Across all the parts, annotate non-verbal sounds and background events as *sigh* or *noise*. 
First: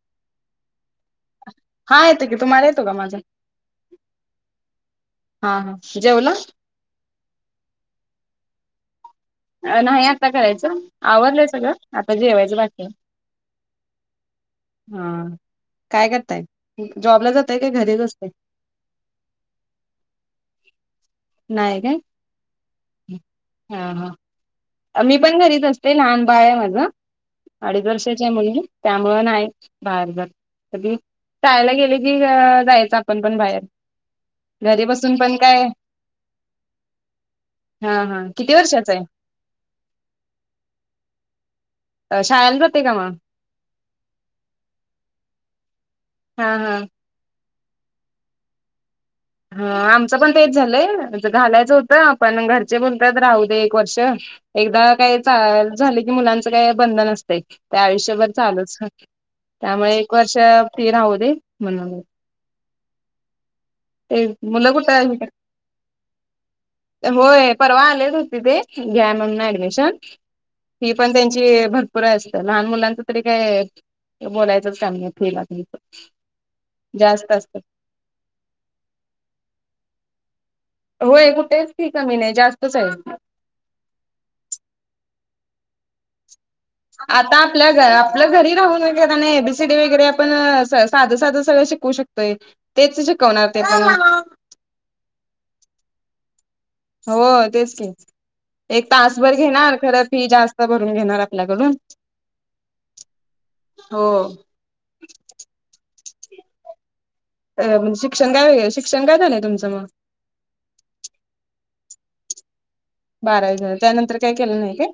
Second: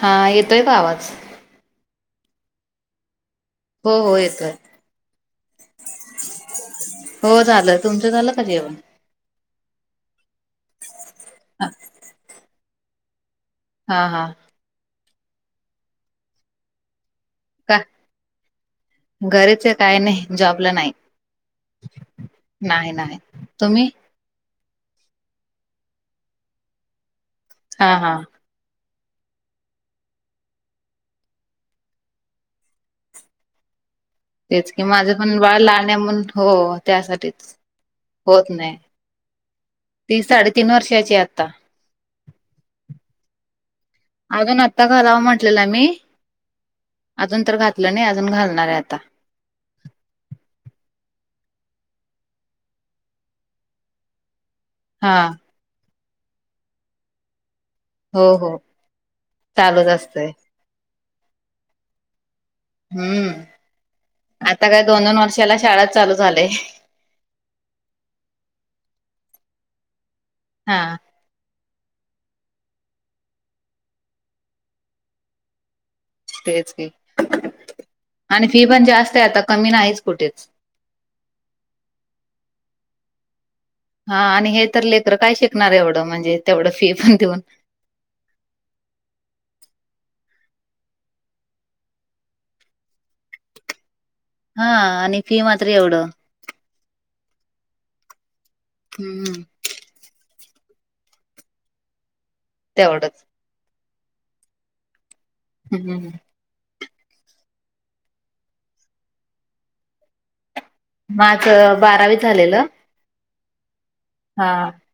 हा येतोय का आवाज. हा येतो की, तुम्हाला येतो का माझा. हो हो येतोय.. हा हा जेवला. हो झालं तुमचं झाल का जेवण. नाही आता करायचं आवरलंय हा सगळं आता जेवायचं बाकी आहे. हा हा... हा काय करताय जॉबला जाताय की का घरीच अस ताय. घरीच हाय काय नाही जॉबला नाही. नाही काय नाही नाही तुम्ही. आम्ही पण घरीच असते लहान बाळ आहे माझं अडीच हा हा वर्षाच्या आहे मुलगी. त्यामुंळे नाही बाहेर जात. कधी शाळेला गेले की जायचं आपण पण बाहेर. तेच कि घरी माझं बसून पण बाळ काय लहान आहेम्हणून हो त्यासाठीच. हा हा होत किती नाही वर्षाचा आहे. ती साडेतीन वर्षाची आता. अ शाळेला जाता का मग. अजून आत्ता घालावं म्हटलेलमी. हा हा... अजून तर घातलं नाही अजून घालणार आहे आता. ह आमचं पण तेच झालंय घालायचं होतं आपण घरचे म्हणतात राहू दे एक वर्ष. एकदा हा काय चा झालं की मुलांचं काय बंधन असते. ते हो आयुष्यभर हो चालूच चालूच त्यामुळे एक असतंय वर्ष ते राहू दे म्हणून. ते हम्म आता मुलं काय कुठं दोन-दोन वर्षाला शाळा चालू झालेय. होय परवा आलेच होते ते घ्या म्हणून ऍडमिशन हा फी पण त्यांची भर पुरे असतं लहान मुलांचं तरी काय बोलायचंच काम नाही केला पण नंतर. तेच की आणि फी पण जास्त आहे आता कमी नाहीच कुठेच. होय कुठेच की कमी नाही जास्तच आहे. हा आणि हे तर लेकरं काय शिकणार आहे एवढं म्हणजे. तेवढं फी पण देऊन. आता आपलं ते आपलं घरी राहून वगैरे नाही ए बी सी डी वगैरे आपण स सादं सादं सगळं शिकू शकतोय. तेच शिकवणार ते पण मग. हा आणि फी मात्र एवढं. हो तेच की एक तासभर हम्म घेणार खरं फी जास्त भरून घेणार आपल्याकडून. तेवढच हो. उम्म हम्म. अ म्हणजे शिक्षण काय व्हय शिक्षण काय झालंय तुमचं म? माझं बारावी झालेला. बारावी झालं त्यानंतर काय हा केलं नाही काय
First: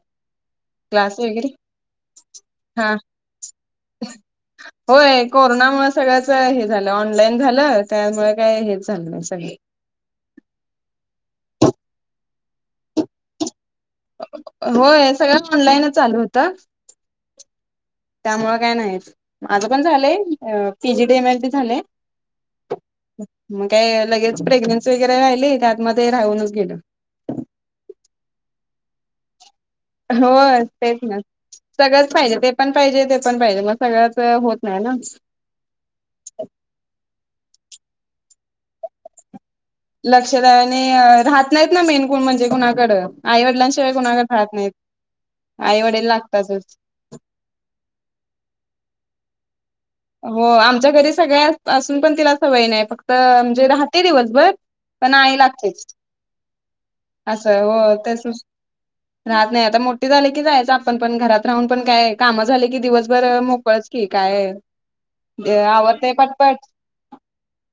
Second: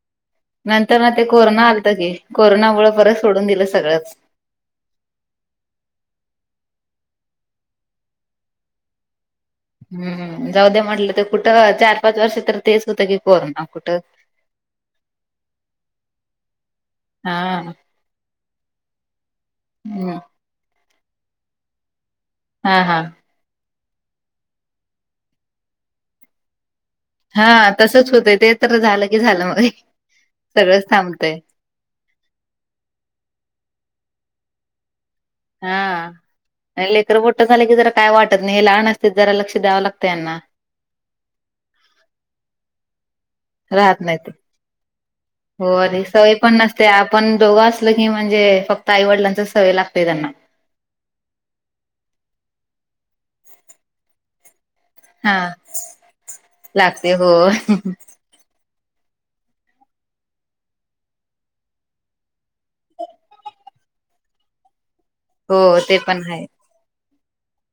नंतर म क्लास ते वगैरे कोरोना आलतं की कोरोनामुळं हा परत सोडून दिलं सगळंच. *unintelligible* होय कोरोनामुळे सगळ्याच हे झालं ऑनलाईन झालं त्यामुळे काही हेच झालं नाही सगळे. हम्म जाऊद्या म्हटलं तर कुठं चार-पाच वर्ष तर तेच होतं की कोरोना कुठं. होय सगळं ऑनलाईन होतं. हा. त्यामुळे काय नाहीत माझं पण झालंय हम्म अ P G day M H B झालेय. हा हा. मग काय लगेच प्रेग्नेन्सी वगैरे राहिली त्यातमध्ये राहूनच गेलं. हा तसच होतंय ते तर झालंय की झालं मग. होय सगळंच तेच ना. थांबतंय. सगळंच पाहिजे ते पण पाहिजे ते पण पाहिजे मग सगळंच होत नाही ना. हा आणि लेकरं मोठं झाले की जरा काय वाटत नाही हे लहान असते जरा लक्ष द्यावं लाग लक्ष द्यावं नाहीय राहत नाहीत ना मेन कोण म्हणजे कुणाकडं. आई-वडिलां शिवाय कोणाला राहत नाहीत हो आणि आई-वडील सवय लागतातच. नसते पण दोघं असलं की म्हणजे फक्त आईवडिलांचा सवय लाग हो आमच्या घरी सगळ्या असून पण तिला सवय नाही फक्त म्हणजे राहते दिवसभर. आई हा लागतेच असं हो तेच सुस राहत नाही आता मोठी झाले की जायचा आपण पण घरात राहून पण काय कामं झाले की दिवसभर मोकळच की काय हो ते आवरतेय पण आहे पटपट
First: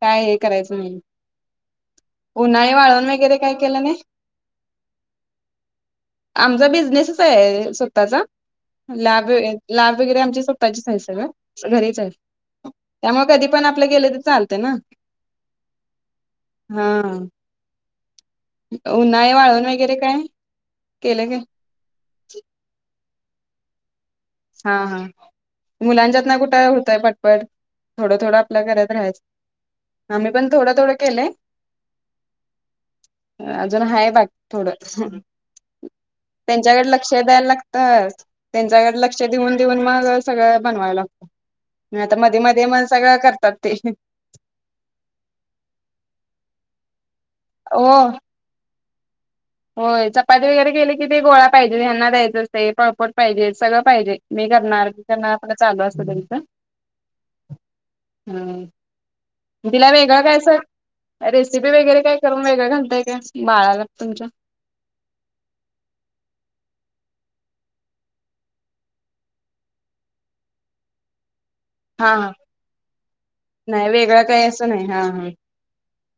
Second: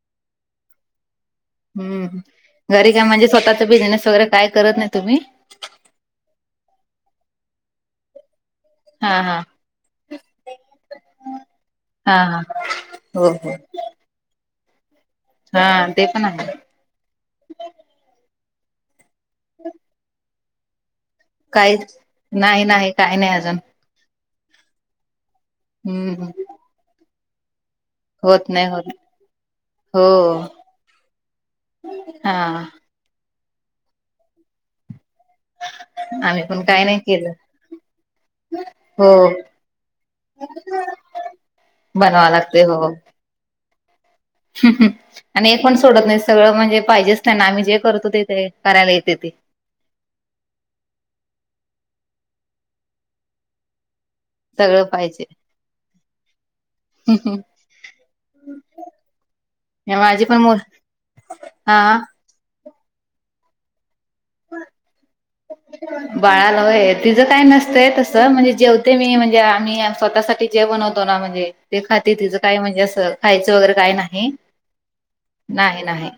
काय हे करायचं नाही. हम्म उन्हाळी घरी काय वाळवण म्हणजे वगैरे स्वतःचा केलं नाही बिझनेस वगैरे काय करत नाही तुम्ही? आमचा बिझनेसच आहे स्वतःचा. हा लाभे हा लाभेगिरी आमची स्वतःचेच संस्था आहे गं घरीच आहे हा हा त्यामुळं हो कधी हो पण आ *unintelligible* गेले तर चालतय ना. हा ते पण आहे. हां. उन्हाय वाळण वगैरे काय केलंय काय? काय नाइ नाइ काय नाइ अजून हा हा हम्म मुलांच्यातन कु ट हुतय पटपट थोडं थोडं होत आपल्या नाही करत होत राह्याच हो आमी पण थोडं थोडं केलंय हा अजून हाय बाक थोडं आम्ही पण काय तेंच्याकड नाही लक्ष केलं द्यायला लागत तेंच्याकड हो लक्ष ऊन देऊन मग सगळं बनवाय लागत नइ त बनवा लागते मदी मग हो सगळं करतात ते आणि हे पण सोडत नइत सगळं म्हणजे पाहिजेच तेंना आमी जे हो करतो ते ते करायला येताते होय चपाती वगैरे केली की ते गोळा पाइजे हेंना द्यायचंच ते पाळपोट पाइजे सगळं पाइजे मी सगळं करणार पाहिजे करणार आपलं चालू असत तेंचं हम तिला वेगळं माझी पण काय अस मो रेसिपी हा वगैरे काय करुन वेगळं घालताय काय बाळाला तुमच्या *inaudible* बाळाला होय तिज काय नसतंय तसं म्हणजे जेवतेे मी म्हणजे आमी स्वतःसाटी जे बणवतो ना म्हणजे ते हा खाते हा तिज काय म्हणजे असं खायचं वगैरे काय वेगळं नाही काही असं नाही हा हा नाही नाही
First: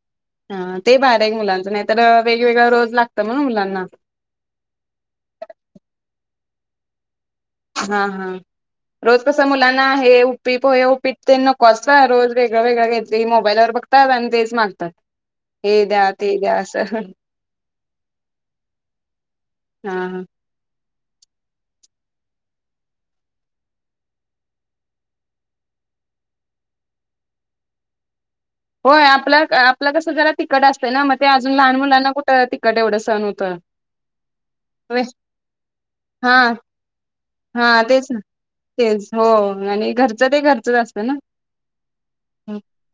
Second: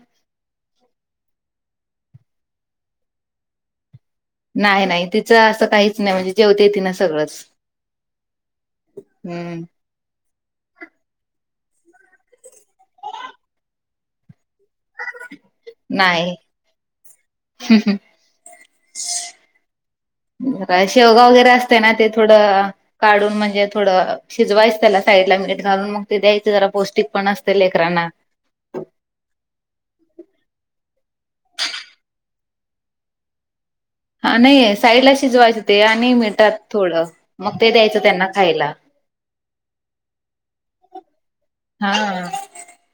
हा ते बारीय एक मुलांचं नाई तर अ वेगवेगळं रोज लागतं ना मुलांना नाइ नाइ तिचं असं काहीच नाइ म्हणजे जेवते तिन सगळंच. हा हा रोज कस हम्म मुलांन नाहे उप्पे, पोहे उपीट तेन नको असता रोज वेगळ वेगळ काइतरी मोबाईलवर बगतात आणि तेच मागतात. हे द्या, नाही ते द्या अस. हा ह. राय शेवगा वगैरे असतंय ना ते थोडं. काडुन म्हणजे थोडं शिजवायचं तेला साईडला मीठ घालून मग ते द्यायचे जरा पौष्टिक पण असत लेकरांना. होय आपल्या क आपलं कसं जरा तिकट असतय ना म ते अजून लहान मुलांना कुट तिकट एवड सन हुतं. हा नाइ साईडला शिजवायच ते आणि हा मिटात थोडं. मग हा ते द्यायचं तेच ना त्यांना खायला तेच हो आणि घरचं ते घरचंच असतं ना. हा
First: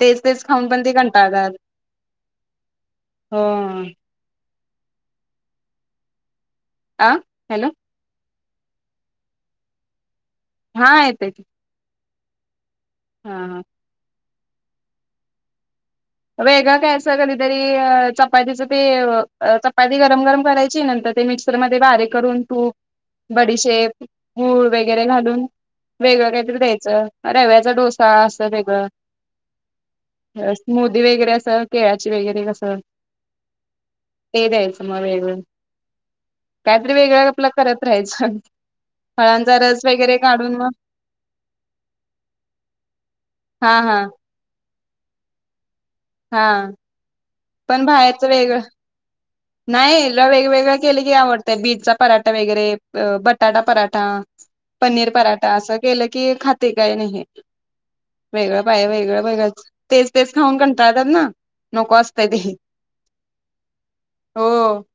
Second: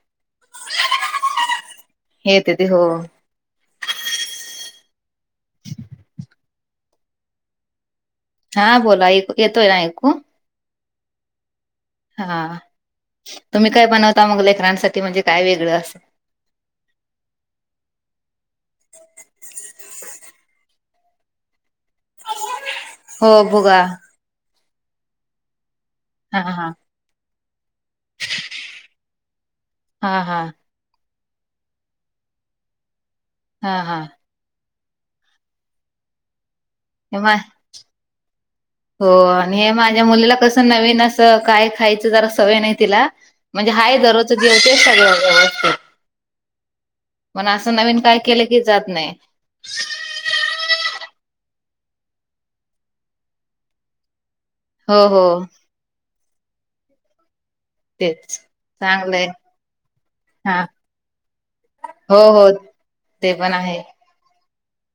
तेच तेच खाऊन पण ते कंटाळतात. येते ते हो हो ओ. आ हॅलो! हा बोला येतो येतोय ना ऐकू. हा येतोय. हा तुमी काय बनवता मग लेकरांसाठी म्हणजे काय वेगळं असं. वेगळ काय असत कदीतरी चपातीच ते वअ चपाती गरम गरम करायची नंतर ते मिक्स मिक्सरमदे बारीक करून तूप, हो भुगा बडीशेप, गूळ वगैरे घालून वेगळं हा कायतरी हा द्यायचं रव्याचा डोसा असं वेगळं. हा हा स्मूदी वगैरे असं, केळाची वगैरे कसं हा हा! ते द्यायचं मग वेगळं. कायतरी हे वेगळं मा आपल करत राहायचं. हो फळांचा हे रस माज्या वगैरे मुलीला काढून कसं मग नवीन असं काय खायचं जरा सवय नाइ तिला म्हणजे हा हा हाय दरोज च जेवते सगळ व्यवस्थित. हा असं पण नवीन काय भायरच केलं वेगळं की जात नाही नाय तीला वेगवेगळ केले की आवडतय. बीटचा पराठा वगैरे, बटाटा पराठा. हो पनीर हो पराठा असं केलं की खाते काय नाही. तेच वेगळं पाय वेगळं चांगलंय वेगळ तेच तेच खाऊन हा कंटाळतात ना. हो ते हो ते पण आहे. हो.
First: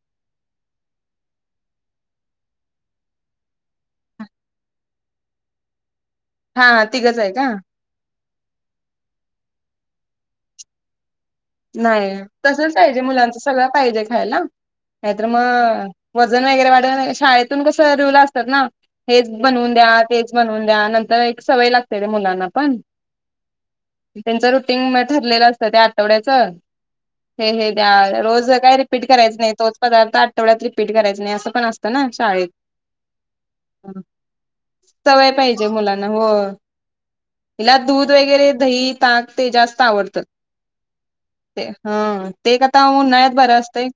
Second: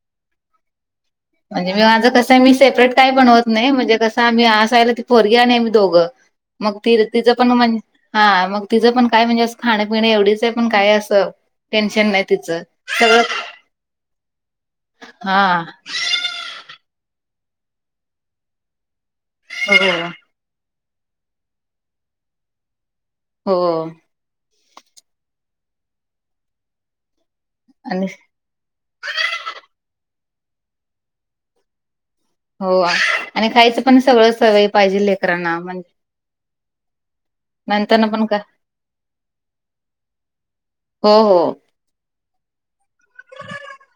म्हणजे मी माझं कसंय मी सेपरेट काय बनवत नाही. म्हणजे कसं मी आसयला ती पोरगी आणि आम्ही दोघं. हा मग तिर तिघंच तिज आहे का पण म्हण हा मग तिचं पण काय म्हणजे असं खाण्यापिणे एवढीच आहे. पण काय असं नाही. तसच पाहिजे मुलांच सगळं पाहिजे खायला. नाहीतर हा मग वजन वगैरे वाढव, शाळेतून कसं रूल असतात ना, हेच बनवून हो द्या. तेच बनवून द्या. नंतर एक सवय लागते ते मुलांना पण. हो. त्यांच रुटीन मग ठरलेलं असतं, त्या आठवड्याच. हे हे आणि द्या. रोज काय रिपीट करायच नाही. तोच पदार्थ आठवड्यात रिपीट करायच नाही. असं पण असतं ना शाळेत. हो आणि खायचं पण सगळं सवय पाहिजे लेकरांना. की जे म्हणजे मुलांना हो. हिला नंतर दूध पण का वगैरे दही, ताक ते जास्त आवडतं. हो हो. हा ते एक आता उन्हाळ्यात बरं असतंय.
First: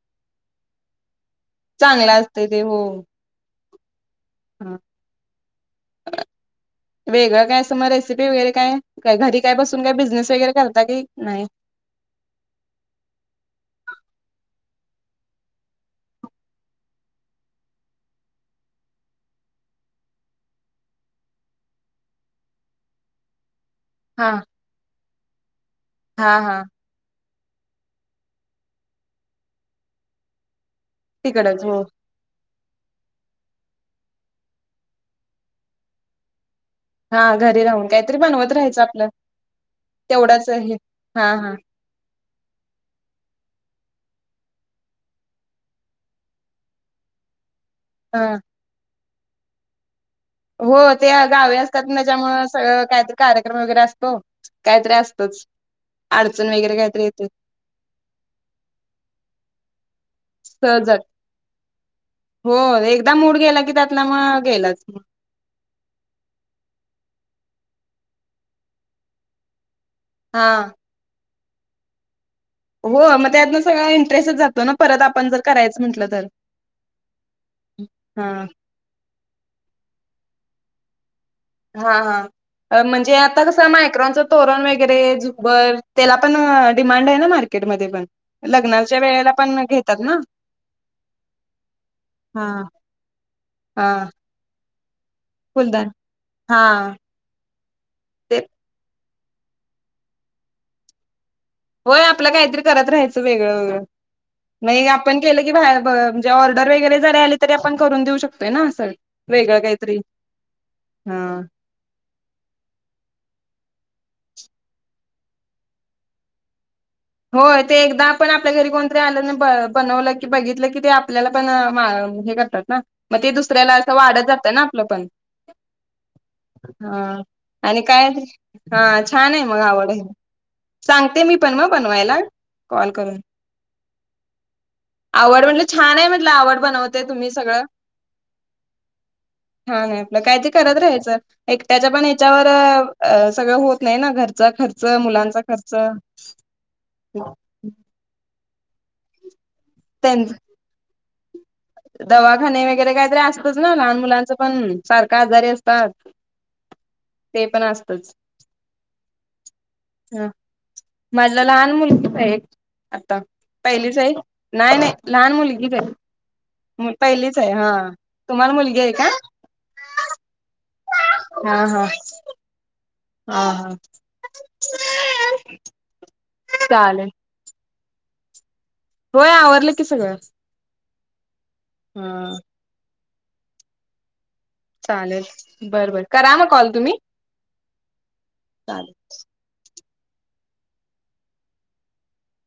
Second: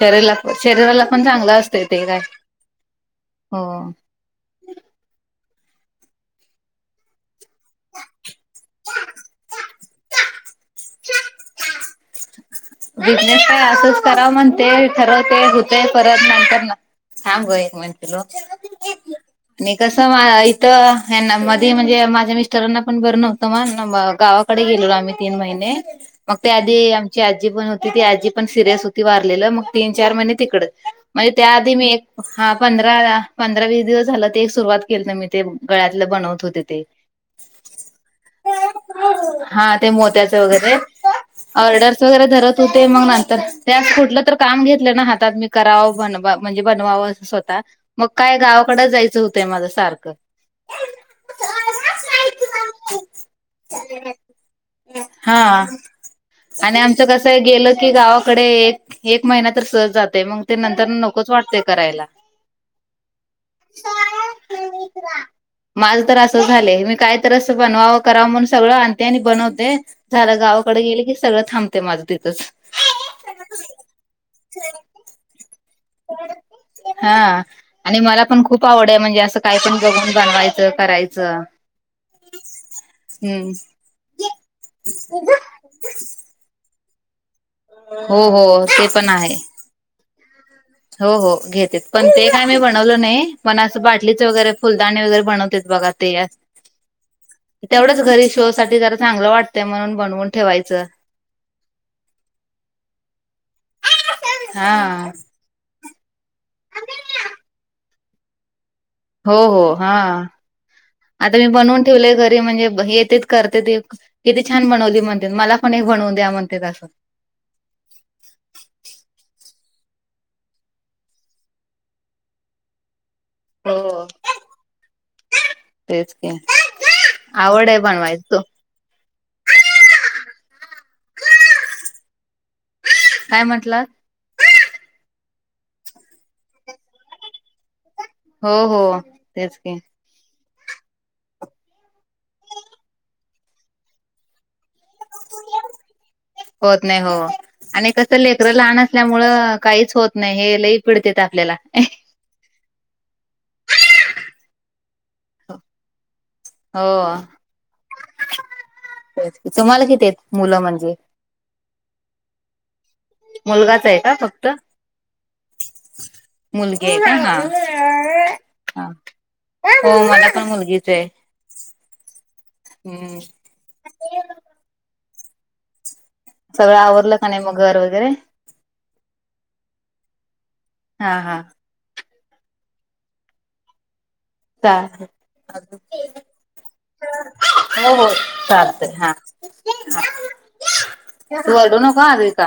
शरीराला शरीराला पण चांगलं असतय ते चांगलं काय. असतंय ते हो हो. हा. *unintelligible* वेगळं काय असं म रेसिपी वगैरे काय? काय घरी काय बसून काय बिझनेस वगैरे करता की नाही? बिझनेस काय असंच कराव म्हणते. ठरवते, होतंय. परत नंतर थांब ग एक मिनिट पिल्लू. आणि कस मा इथं ह्याना. मध्ये म्हणजे माझ्या मिस्टरांना पण बर नव्ह त मग हा गावाकडे गेलेलो आम्ही तीन महिने. हा मग त्या हा आधी आमची आ जी पण होती. ती आजी पण सिरियस होती वारलेलं. मग तीन- चार महिने तिकड, म्हणजे त्या तिकडच आधी हो मी एक हा पंधरा पंधरा वीस दिवस झालं ते एक सुरुवात केलंत मी ते गळ्यातलं बनवत होते ते. हा घरी राहून काहीतरी बनवत राहायचं आपलं. हा ते मोत्याच तेवढच वगैरे हे, हा हा. ऑर्डर्स वगैरे करत होते. मग नंतर ते आन् कुठलं तर काम घेतलं ना हातात. मी करावं, बनवा म्हणजे बनवावं स्वतः मग हा काय गावाकडेच जायचं होतंय माझ सारखं. हो ते गावी असतात ना त्याच्यामुळं. सगळं काहीतरी कार्यक्रम वगैरे असतो. काहीतरी हा. असतच अडचण वगैरे आणि काहीतरी आमचं येते कसं आहे गेलं की गावाकडे एक -एक महिना तर सहज जातो. ते मग ते नंतर सहज नकोच वाटतय करायला. हो. एकदा मूड गेला की त्यातला मग गेलाच. माझं तर असं झालंय, मी काय तर अस बनवावं कराव म्हणून सगळं आणते आणि बनवते. झालं हा गावाकड गेले की सगळं थांबते माझं तिथंच. हो म त्यातनं सगळं इंटरेस्टच जातो ना परत आपण जर करायचं म्हटलं तर हा आणि मला हा पण खूप खूप आवड आहे. म्हणजे असं काय पण बघुन बनवायचं करायचं. हा हा म्हणजे आता हम्म कसं मायक्रोनचं तोरण वगैरे, झुंबर, त्याला पण डिमांड आहे ना मार्केटमध्ये पण. हो हो ते लग्नाच्या वेळेला आहे. पण घेतात ना. हो हो घेत्यात. पण ते काय मी बनवलं नाही. पण असं हा बाटलीचं वगैरे फुलदाणे वगैरे बनवते फुलदान बघा ते हा तेवढंच घरी ते शो साठी जरा चांगलं वाटतंय म्हणून बनवून ठेवायचं. होय आपल काहीतरी करत राहायचं वेगळं वेगळं. मगं हा आपण केलं की, की बाहेर ब म्हणजे ऑर्डर वैगैरे जरी आली तरी आपण करून देऊ शकतोय ना असं. हो वेगळं हो हा काहीतरी हा आता मी बनवून ठेवलेय घरी म्हणजे येतेच करते ते. किती छान बनवली म्हणत्यात मला पण एक बनवून द्या म्हणत्यात असं. होय ते एकदा आपण आपल्या घरी कोणतरी आलं ना बनवलं की बघितलं की ते आपल्याला पण हे करतात ना, मग ते दुसऱ्याला अस हो वाढत जात ना आपलं पण. तेच की. हा, आवड आहे आणि काय? बनवायच तो हा छान आहे मग आवड आहे. सांगते मी पण मग. *unintelligible* कॉल करून. काय म्हंटलात? आवड म्हणलं छान हाय म्हटलं आवड बनवतेय तुम्ही सगळं. हो हो तेच की म काय तरी करत राहायचं. एकट्याच्या पण ह्याच्यावर अ सगळं होत नाही ना घरचा खर्च, मुलांचा खर्च. होत नाही हो, आणि कसं लेकरं लहान असल्यामुळे काहीच होत त्यां नाही हे लई पिडतेेत आपल्याला. दवाखाने वगैरे काहीतरी असतच ना लहान मुलांचं पण, सारखे आजारी असतात. हो, ते पण असतच तुम्हाला किती आहेत? ह मुलं म्हणजे. माझला लहान मुलगीच आहे एक आता. मुलगाच पहिलीच आहे? का फक्त नाही नाही लहान मुलगीच हाय. मुलगी आहे का तुम्हाला मुलगी हा हा, आहे का हो मला पण मुलगीच हाय. हा हा हम्म ह हा *unintelligible* सगळं चालेल आवरलं का नाही मग घर वगैरे. होय आवरलं की सगळं हा हा हमं *unintelligible* चालेल बर बर करा मग कॉल तुम्ही हो हो चालेल चालतय हा. *unintelligible* तू ओरडू नको अद्विता.